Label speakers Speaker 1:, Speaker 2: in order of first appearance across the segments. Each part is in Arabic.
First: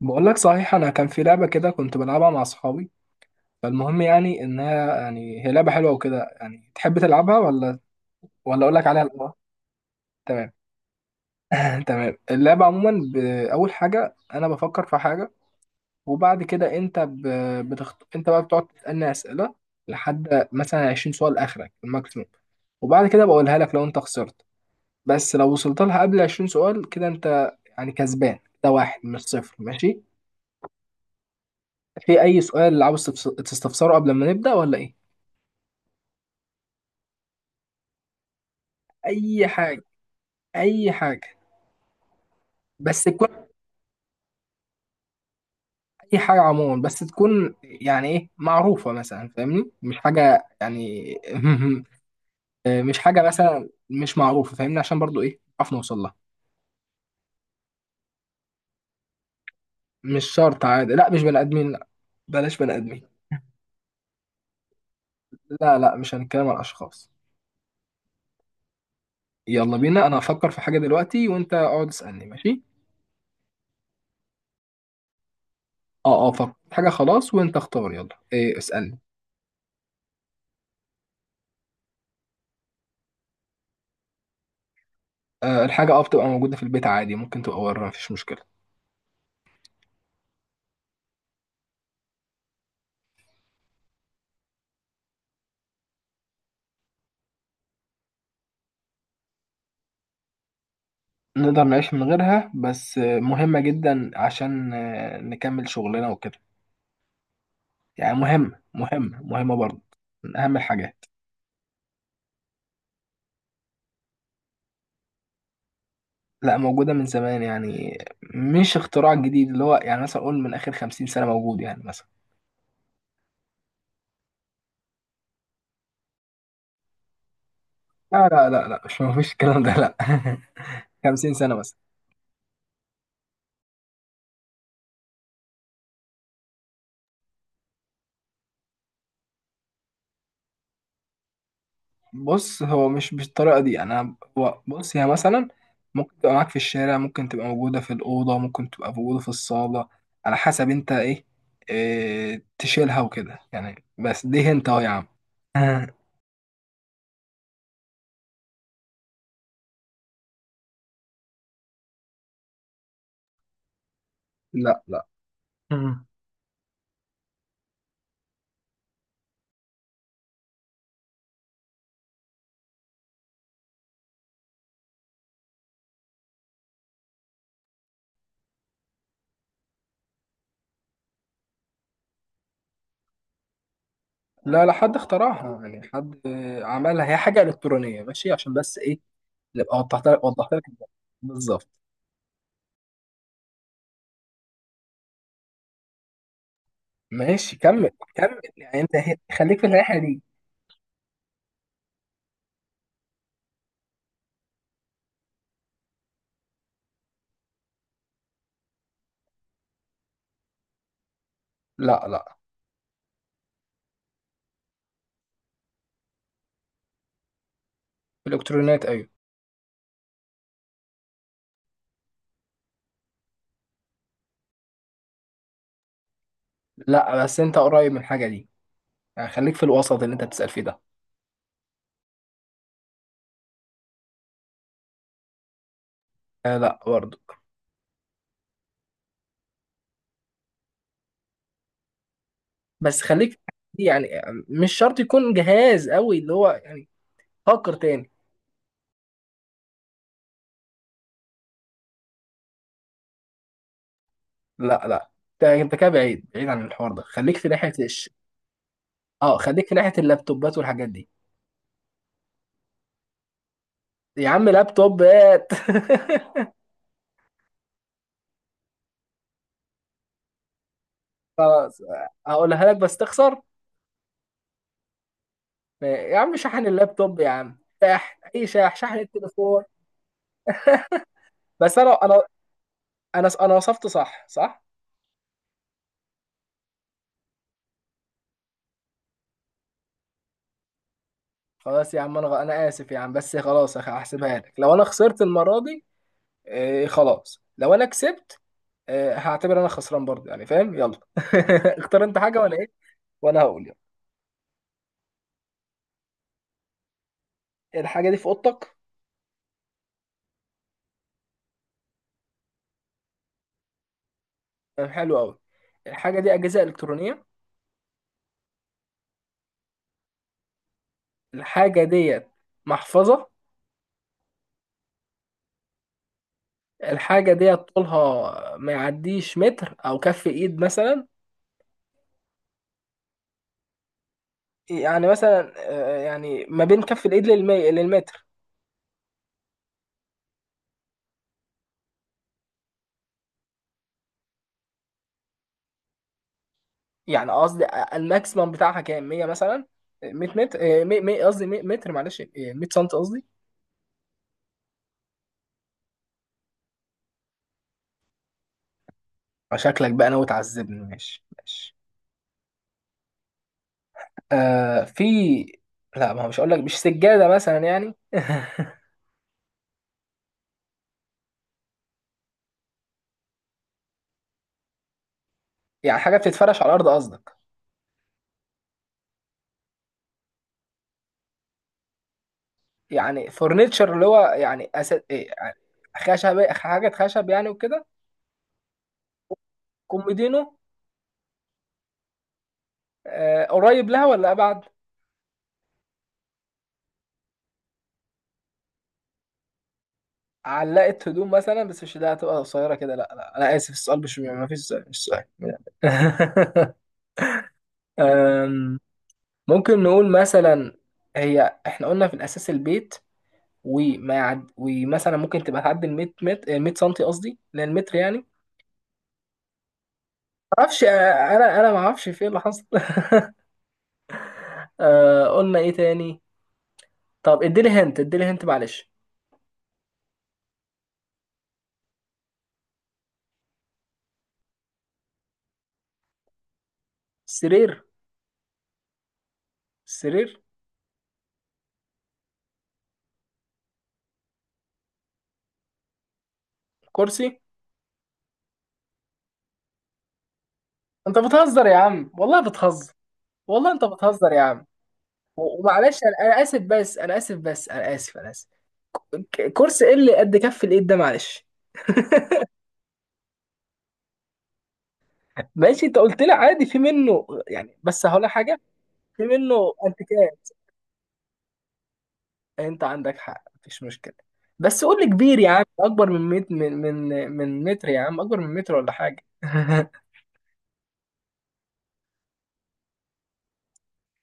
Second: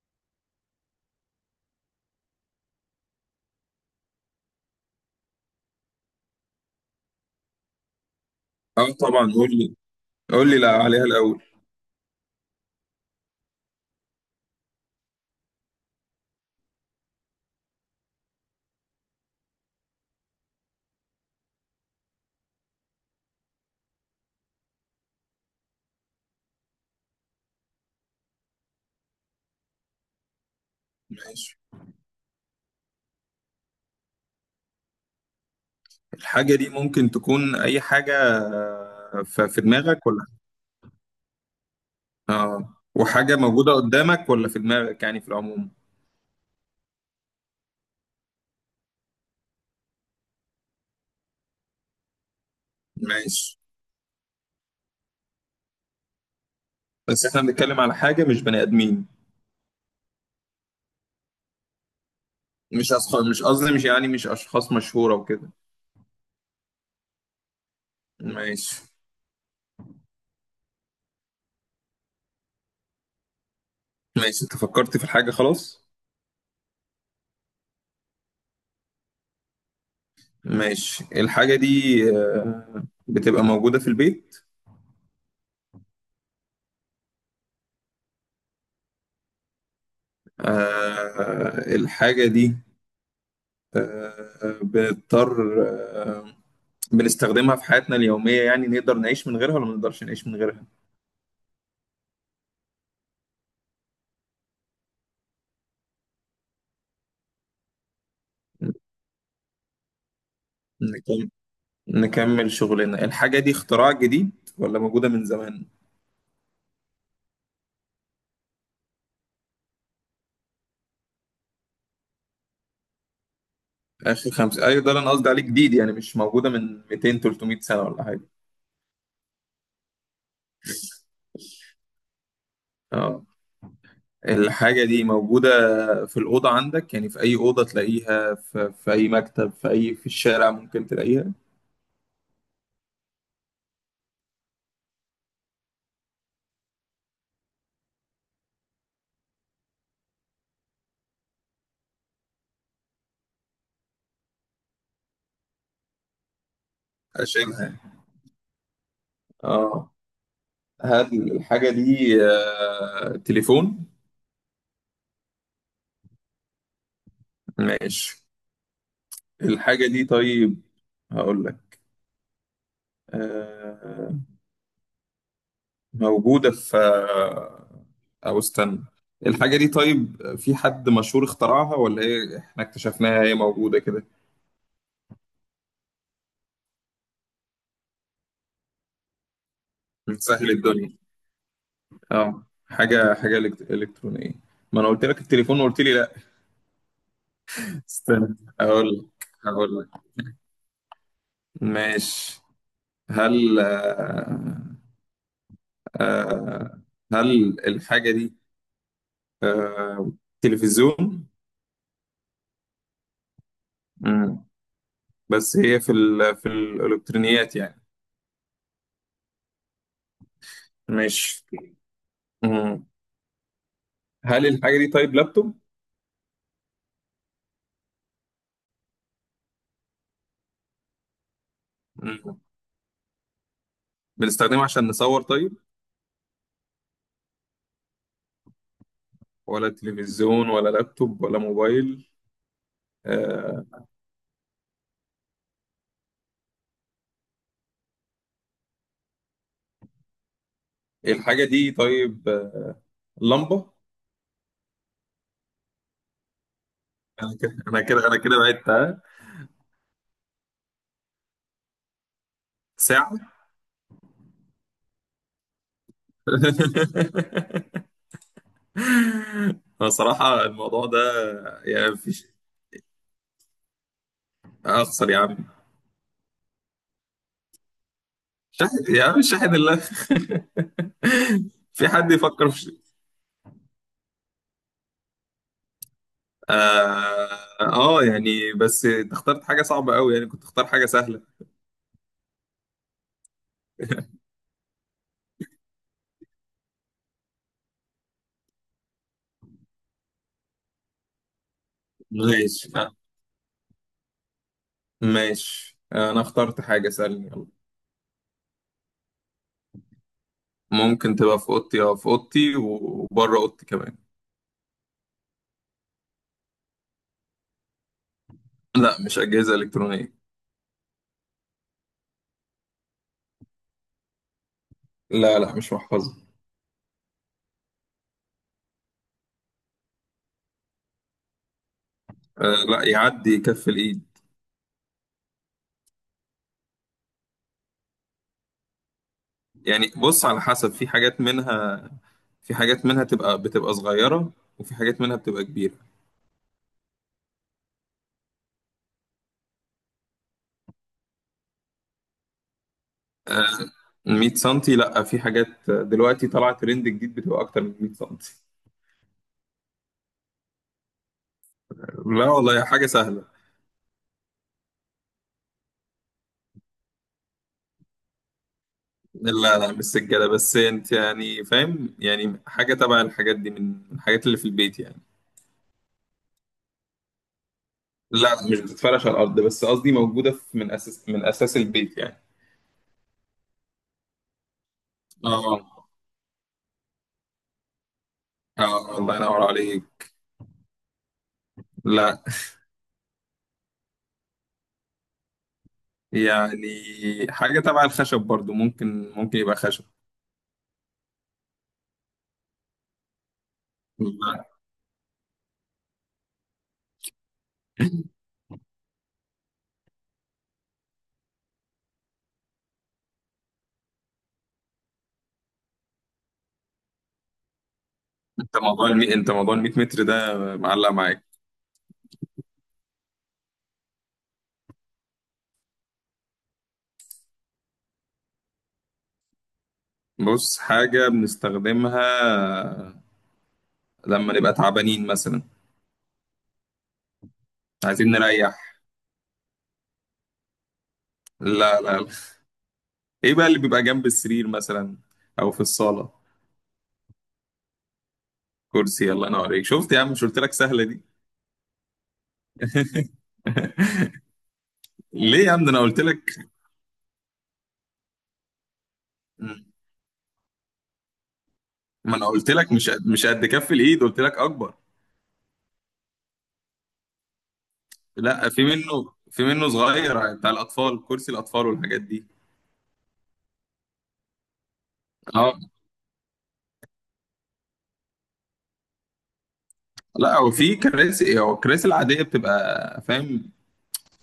Speaker 1: بقول لك، صحيح، انا كان في لعبه كده كنت بلعبها مع اصحابي. فالمهم، يعني انها يعني هي لعبه حلوه وكده، يعني تحب تلعبها ولا اقول لك
Speaker 2: اه،
Speaker 1: عليها
Speaker 2: طبعا
Speaker 1: الاول؟
Speaker 2: قول لي. قول
Speaker 1: تمام.
Speaker 2: لي لا عليها الاول.
Speaker 1: تمام. اللعبه عموما اول حاجه انا بفكر في حاجه، وبعد كده انت بقى بتقعد تسالني اسئله لحد مثلا 20 سؤال اخرك الماكسيموم، وبعد كده بقولها لك لو انت خسرت. بس لو وصلت لها قبل 20 سؤال كده، انت يعني كسبان. ده واحد مش صفر، ماشي؟
Speaker 2: ماشي،
Speaker 1: في اي سؤال عاوز تستفسره قبل ما نبدأ ولا ايه؟
Speaker 2: الحاجه دي ممكن تكون اي حاجه
Speaker 1: اي
Speaker 2: في
Speaker 1: حاجة،
Speaker 2: دماغك، ولا
Speaker 1: اي حاجة.
Speaker 2: اه
Speaker 1: بس
Speaker 2: وحاجه
Speaker 1: تكون
Speaker 2: موجوده قدامك ولا في دماغك، يعني في العموم؟
Speaker 1: اي حاجة عموما، بس تكون يعني ايه، معروفة مثلا، فاهمني، مش حاجة يعني. مش حاجة
Speaker 2: ماشي.
Speaker 1: مثلا مش معروفة، فاهمني، عشان برضو ايه، نعرف نوصل لها.
Speaker 2: بس احنا بنتكلم على حاجه مش بني ادمين،
Speaker 1: مش شرط، عادي، لا مش بني ادمين. لا، بلاش بني
Speaker 2: مش
Speaker 1: ادمين.
Speaker 2: أشخاص، مش قصدي مش يعني مش اشخاص مشهوره وكده.
Speaker 1: لا لا، مش هنتكلم عن اشخاص.
Speaker 2: ماشي.
Speaker 1: يلا بينا، انا هفكر في حاجة دلوقتي وانت اقعد اسألني، ماشي؟
Speaker 2: ماشي، انت فكرت في الحاجه خلاص.
Speaker 1: اه اه، فكر حاجة خلاص. وانت اختار، يلا إيه، اسألني.
Speaker 2: ماشي، الحاجه دي بتبقى موجوده في البيت؟
Speaker 1: آه، الحاجة بتبقى موجودة في البيت عادي، ممكن تبقى بره، مفيش مشكلة.
Speaker 2: الحاجه دي بنضطر آه، بنستخدمها في حياتنا اليومية، يعني نقدر نعيش من غيرها ولا ما نقدرش نعيش من غيرها؟
Speaker 1: نقدر نعيش من غيرها، بس مهمة جدا عشان نكمل شغلنا وكده. يعني مهمة مهمة مهمة برضه، من أهم الحاجات.
Speaker 2: نكم- نكمل شغلنا. الحاجة دي اختراع جديد ولا موجودة من زمان؟
Speaker 1: لا، موجودة من زمان، يعني مش اختراع جديد، اللي هو يعني مثلا أقول من آخر 50 سنة موجود، يعني مثلا.
Speaker 2: آخر خمسة، أيوة ده اللي أنا قصدي عليه، جديد يعني مش موجودة من 200 300 سنة ولا حاجة.
Speaker 1: لا لا لا لا، مش مفيش الكلام ده، لا. 50 سنة.
Speaker 2: اه، الحاجة دي موجودة في الأوضة عندك، يعني في أي أوضة تلاقيها، في أي مكتب، في الشارع ممكن تلاقيها،
Speaker 1: بص، هو مش بالطريقة دي، يعني أنا هو بص، هي مثلا ممكن تبقى معاك في الشارع، ممكن تبقى موجودة في الأوضة، ممكن تبقى موجودة في الصالة، على حسب أنت إيه, تشيلها وكده يعني. بس دي أنت أهو يا عم. آه.
Speaker 2: أشيلها. اه، هل الحاجة دي تليفون؟
Speaker 1: لا لا. امم
Speaker 2: ماشي، الحاجة دي طيب. هقول لك. آه، موجودة في أو استنى. الحاجة دي طيب، في حد مشهور اخترعها ولا هي احنا اكتشفناها؟ هي موجودة كده
Speaker 1: لا لا، حد اخترعها، يعني حد عملها. هي حاجة إلكترونية، ماشي؟ عشان بس إيه، نبقى
Speaker 2: بتسهل
Speaker 1: وضحت لك الموضوع.
Speaker 2: الدنيا.
Speaker 1: بالظبط.
Speaker 2: اه، حاجة إلكترونية. ما أنا قلت لك التليفون وقلت لي لا.
Speaker 1: ماشي، كمل
Speaker 2: استنى،
Speaker 1: كمل، يعني
Speaker 2: هقول
Speaker 1: أنت
Speaker 2: لك
Speaker 1: خليك في
Speaker 2: هقول لك
Speaker 1: الناحية دي.
Speaker 2: ماشي، هل آه، آه، هل الحاجة دي آه، تلفزيون؟
Speaker 1: لا لا.
Speaker 2: مم. بس هي في الالكترونيات يعني،
Speaker 1: الإلكترونيات أيوه.
Speaker 2: مش. مم. هل الحاجه دي طيب لابتوب؟
Speaker 1: لا، بس أنت قريب من الحاجة دي، خليك في الوسط اللي انت بتسأل فيه ده.
Speaker 2: مم. بنستخدمها عشان نصور طيب،
Speaker 1: آه لا برضه.
Speaker 2: ولا تلفزيون ولا لابتوب ولا موبايل؟
Speaker 1: بس خليك،
Speaker 2: آه.
Speaker 1: يعني مش شرط يكون جهاز قوي اللي هو يعني. فكر تاني.
Speaker 2: الحاجه دي طيب لمبه.
Speaker 1: لا لا، انت كده بعيد بعيد عن الحوار ده، خليك في ناحية
Speaker 2: انا كده بعدت، ها؟
Speaker 1: اه، خليك في ناحية اللابتوبات والحاجات دي.
Speaker 2: ساعه.
Speaker 1: يا عم لابتوبات.
Speaker 2: أنا صراحه الموضوع ده
Speaker 1: خلاص.
Speaker 2: يعني مفيش.
Speaker 1: هقولها لك بس تخسر.
Speaker 2: اخسر يا عم.
Speaker 1: يا عم شحن اللابتوب، يا عم شحن، اي شحن،
Speaker 2: شاهد
Speaker 1: شحن
Speaker 2: يا عم، شاهد
Speaker 1: التليفون.
Speaker 2: الله.
Speaker 1: بس
Speaker 2: في
Speaker 1: انا
Speaker 2: حد
Speaker 1: انا
Speaker 2: يفكر في
Speaker 1: انا انا وصفت صح صح.
Speaker 2: اه يعني، بس انت اخترت حاجة صعبة قوي، يعني كنت اختار حاجة سهلة.
Speaker 1: خلاص يا عم، انا اسف يا عم، بس خلاص هحسبها لك لو انا خسرت المرة دي. آه خلاص، لو انا كسبت، هعتبر انا خسران برضه، يعني فاهم؟ يلا. اختار انت حاجه وانا
Speaker 2: ماشي.
Speaker 1: ايه، وانا هقول يلا.
Speaker 2: ماشي، انا اخترت حاجة سهلة، يلا.
Speaker 1: الحاجه دي في اوضتك؟
Speaker 2: ممكن تبقى في اوضتي، في اوضتي وبره اوضتي كمان.
Speaker 1: آه، حلو قوي. الحاجه دي اجهزه الكترونيه؟
Speaker 2: لا، مش أجهزة إلكترونية.
Speaker 1: الحاجه ديت محفظه؟
Speaker 2: لا، لا، مش محفظة.
Speaker 1: الحاجه ديت طولها ما يعديش متر او كف ايد مثلا؟
Speaker 2: آه لا، يعدي كف الإيد.
Speaker 1: يعني مثلا يعني ما بين كف الايد للمتر.
Speaker 2: يعني بص، على حسب، في حاجات منها، بتبقى صغيرة، وفي حاجات منها بتبقى كبيرة.
Speaker 1: يعني قصدي، الماكسيمم بتاعها كام، 100 مثلا؟ 100 متر، قصدي 100 متر، معلش، 100 سم قصدي.
Speaker 2: آه، 100 سنتي؟ لا، في حاجات دلوقتي طلعت ترند جديد بتبقى أكتر من 100 سنتي.
Speaker 1: شكلك بقى ناوي تعذبني، ماشي ماشي.
Speaker 2: لا والله، حاجة سهلة.
Speaker 1: آه في. لا، ما هو مش هقول لك، مش سجادة مثلا يعني.
Speaker 2: لا، لا، مش سجادة، بس انت يعني فاهم، يعني حاجة تبع الحاجات دي، من الحاجات اللي في البيت يعني.
Speaker 1: يعني حاجة بتتفرش على الأرض قصدك؟
Speaker 2: لا، لا، مش بتتفرش على الأرض، بس قصدي موجودة في من أساس البيت يعني.
Speaker 1: يعني فورنيتشر، اللي هو يعني إيه يعني،
Speaker 2: اه،
Speaker 1: حاجة خشب يعني وكده.
Speaker 2: اه، الله ينور عليك.
Speaker 1: كوميدينو؟
Speaker 2: لا
Speaker 1: آه، قريب لها ولا أبعد؟
Speaker 2: يعني حاجة تبع الخشب برضو، ممكن يبقى خشب.
Speaker 1: علقة هدوم مثلا؟ بس مش ده، هتبقى قصيرة كده. لا لا أنا آسف، السؤال مش،
Speaker 2: لا،
Speaker 1: ما فيش سؤال، مش سؤال. آم، ممكن نقول مثلا، هي احنا قلنا في الأساس البيت، ومثلا ممكن تبقى تعدي ال 100 متر، 100 سنتي قصدي للمتر، يعني ما
Speaker 2: انت انت موضوع ال 100 متر ده
Speaker 1: اعرفش،
Speaker 2: معلق معاك.
Speaker 1: انا ما اعرفش في ايه اللي حصل. قلنا ايه تاني؟ طب اديلي هنت، اديلي هنت معلش.
Speaker 2: بص، حاجة بنستخدمها لما نبقى تعبانين مثلا،
Speaker 1: سرير.
Speaker 2: عايزين نريح.
Speaker 1: سرير.
Speaker 2: لا، لا، ايه بقى اللي بيبقى جنب السرير مثلا، او في الصاله؟
Speaker 1: كرسي.
Speaker 2: كرسي. يلا، انا اوريك. شفت يا عم؟ مش قلت لك سهله دي؟
Speaker 1: انت بتهزر يا عم، والله بتهزر. والله انت بتهزر يا عم.
Speaker 2: ليه يا عم؟ ده انا
Speaker 1: ومعلش،
Speaker 2: قلت
Speaker 1: انا
Speaker 2: لك.
Speaker 1: اسف، بس انا اسف، بس انا اسف، انا اسف. كرسي ايه اللي قد كف الايد ده؟ معلش.
Speaker 2: ما انا قلت لك مش قد كف الايد، قلت لك اكبر.
Speaker 1: ماشي، انت قلت لي عادي في منه يعني، بس هقول لك
Speaker 2: لا،
Speaker 1: حاجه، في
Speaker 2: في منه
Speaker 1: منه
Speaker 2: صغير
Speaker 1: انتيكات،
Speaker 2: بتاع الاطفال، كرسي الاطفال والحاجات دي.
Speaker 1: انت عندك حق، مفيش مشكله. بس قول لي كبير يا
Speaker 2: اه،
Speaker 1: عم، اكبر من من متر يا عم، اكبر من متر ولا حاجه.
Speaker 2: لا هو في كراسي هو الكراسي العاديه بتبقى، فاهم؟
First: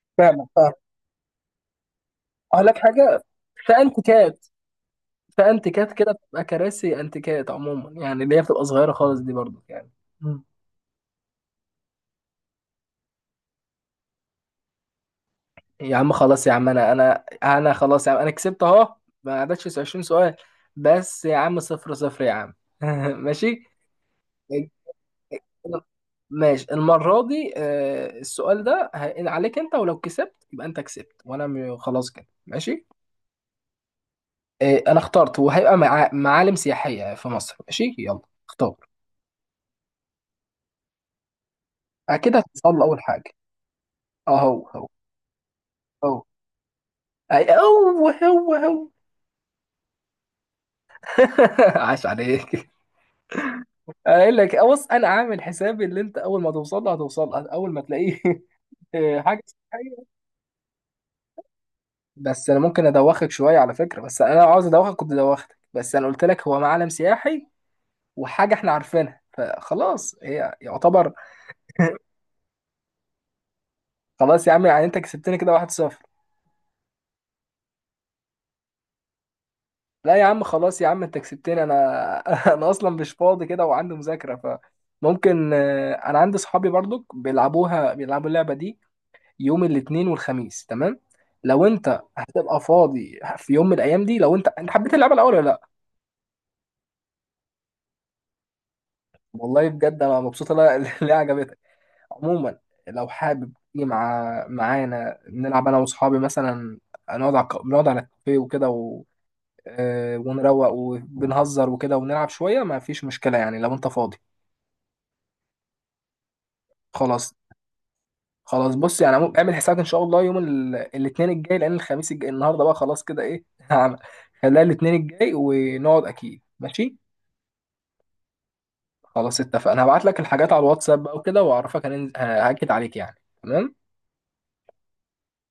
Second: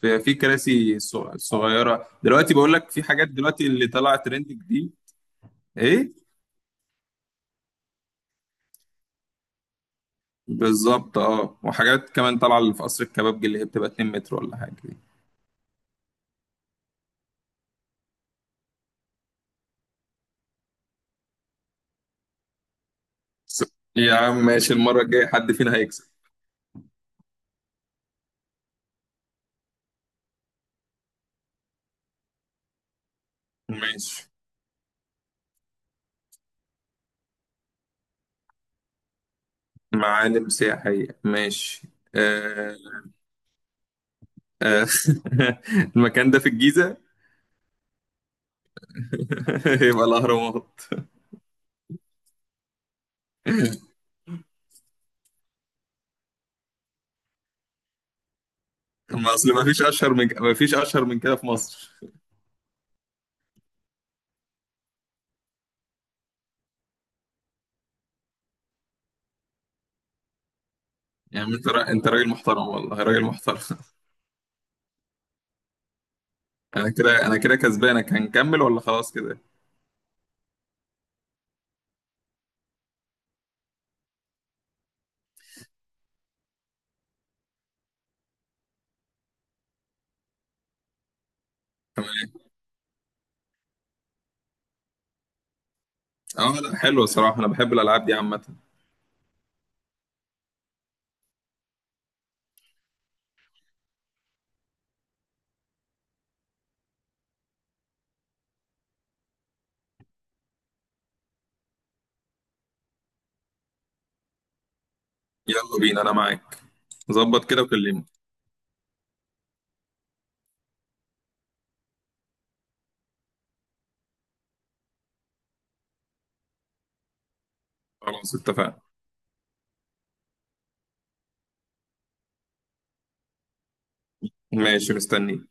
Speaker 2: في
Speaker 1: فاهمك، فاهم.
Speaker 2: كراسي صغيره دلوقتي،
Speaker 1: اقول
Speaker 2: بقول
Speaker 1: لك
Speaker 2: لك في
Speaker 1: حاجه،
Speaker 2: حاجات دلوقتي
Speaker 1: في
Speaker 2: اللي طلعت
Speaker 1: انتيكات،
Speaker 2: ترند جديد.
Speaker 1: في انتيكات كده
Speaker 2: ايه،
Speaker 1: بتبقى كراسي انتيكات عموما، يعني اللي هي بتبقى صغيره خالص دي برضو يعني. مم.
Speaker 2: بالظبط، اه وحاجات كمان طالعه اللي في قصر الكبابجي، اللي هي بتبقى 2 متر ولا حاجه دي.
Speaker 1: يا عم خلاص، يا عم انا خلاص يا عم، انا كسبت اهو، ما عدتش 20 سؤال، بس يا عم صفر صفر يا عم. ماشي.
Speaker 2: يا عم ماشي، المره الجايه حد فينا هيكسب.
Speaker 1: ماشي المرة دي، السؤال ده هينقل عليك انت، ولو كسبت يبقى انت كسبت وانا خلاص كده، ماشي.
Speaker 2: ماشي،
Speaker 1: انا اخترت، وهيبقى معالم سياحية في مصر، ماشي؟ يلا اختار.
Speaker 2: معالم سياحيه ماشي.
Speaker 1: اكيد
Speaker 2: آه،
Speaker 1: هتسأل اول حاجة. اهو
Speaker 2: آه.
Speaker 1: اهو اهو.
Speaker 2: المكان ده في الجيزه؟
Speaker 1: اي اهو اهو اهو.
Speaker 2: يبقى الاهرامات.
Speaker 1: عاش عليك. اقول لك، بص انا عامل حسابي، اللي انت اول ما توصل له، هتوصل له اول ما تلاقيه.
Speaker 2: ما
Speaker 1: حاجة
Speaker 2: اصل ما فيش اشهر
Speaker 1: سياحية.
Speaker 2: من، كده في مصر.
Speaker 1: بس انا ممكن ادوخك شوية على فكرة، بس انا لو عاوز ادوخك كنت دوختك، بس انا قلت لك هو معلم سياحي وحاجه احنا عارفينها فخلاص، هي يعتبر.
Speaker 2: يعني انت انت راجل محترم، والله راجل محترم.
Speaker 1: خلاص يا عم، يعني انت كسبتني كده، 1-0.
Speaker 2: انا كده انا كده كسبانك، هنكمل ولا خلاص كده؟
Speaker 1: لا يا عم خلاص يا عم، انت كسبتني انا. انا اصلا مش فاضي كده، وعندي مذاكره، فممكن، انا عندي صحابي برضك بيلعبوها، بيلعبوا اللعبه دي يوم الاثنين والخميس، تمام؟ لو انت
Speaker 2: تمام.
Speaker 1: هتبقى فاضي في يوم من الايام دي، لو انت حبيت اللعبه الاول ولا لا.
Speaker 2: اه لا، حلو الصراحه، انا بحب الالعاب دي عامه.
Speaker 1: والله بجد انا مبسوط إن انا، اللي عجبتك. عموما، لو حابب تيجي معانا نلعب انا واصحابي مثلا، نقعد على الكافيه وكده ونروق وبنهزر وكده ونلعب شويه، ما فيش مشكله، يعني لو انت فاضي.
Speaker 2: يلا بينا، انا معاك.
Speaker 1: خلاص.
Speaker 2: ظبط كده وكلمني.
Speaker 1: خلاص بص، يعني اعمل حسابك ان شاء الله يوم الاثنين الجاي، لان الخميس الجاي النهارده بقى خلاص كده ايه. هعمل، خليها الاثنين الجاي ونقعد اكيد، ماشي؟
Speaker 2: خلاص اتفقنا.
Speaker 1: خلاص اتفقنا. هبعت لك الحاجات على الواتساب بقى وكده، واعرفك هننزل، هاكد عليك يعني. تمام.
Speaker 2: ماشي، مستني.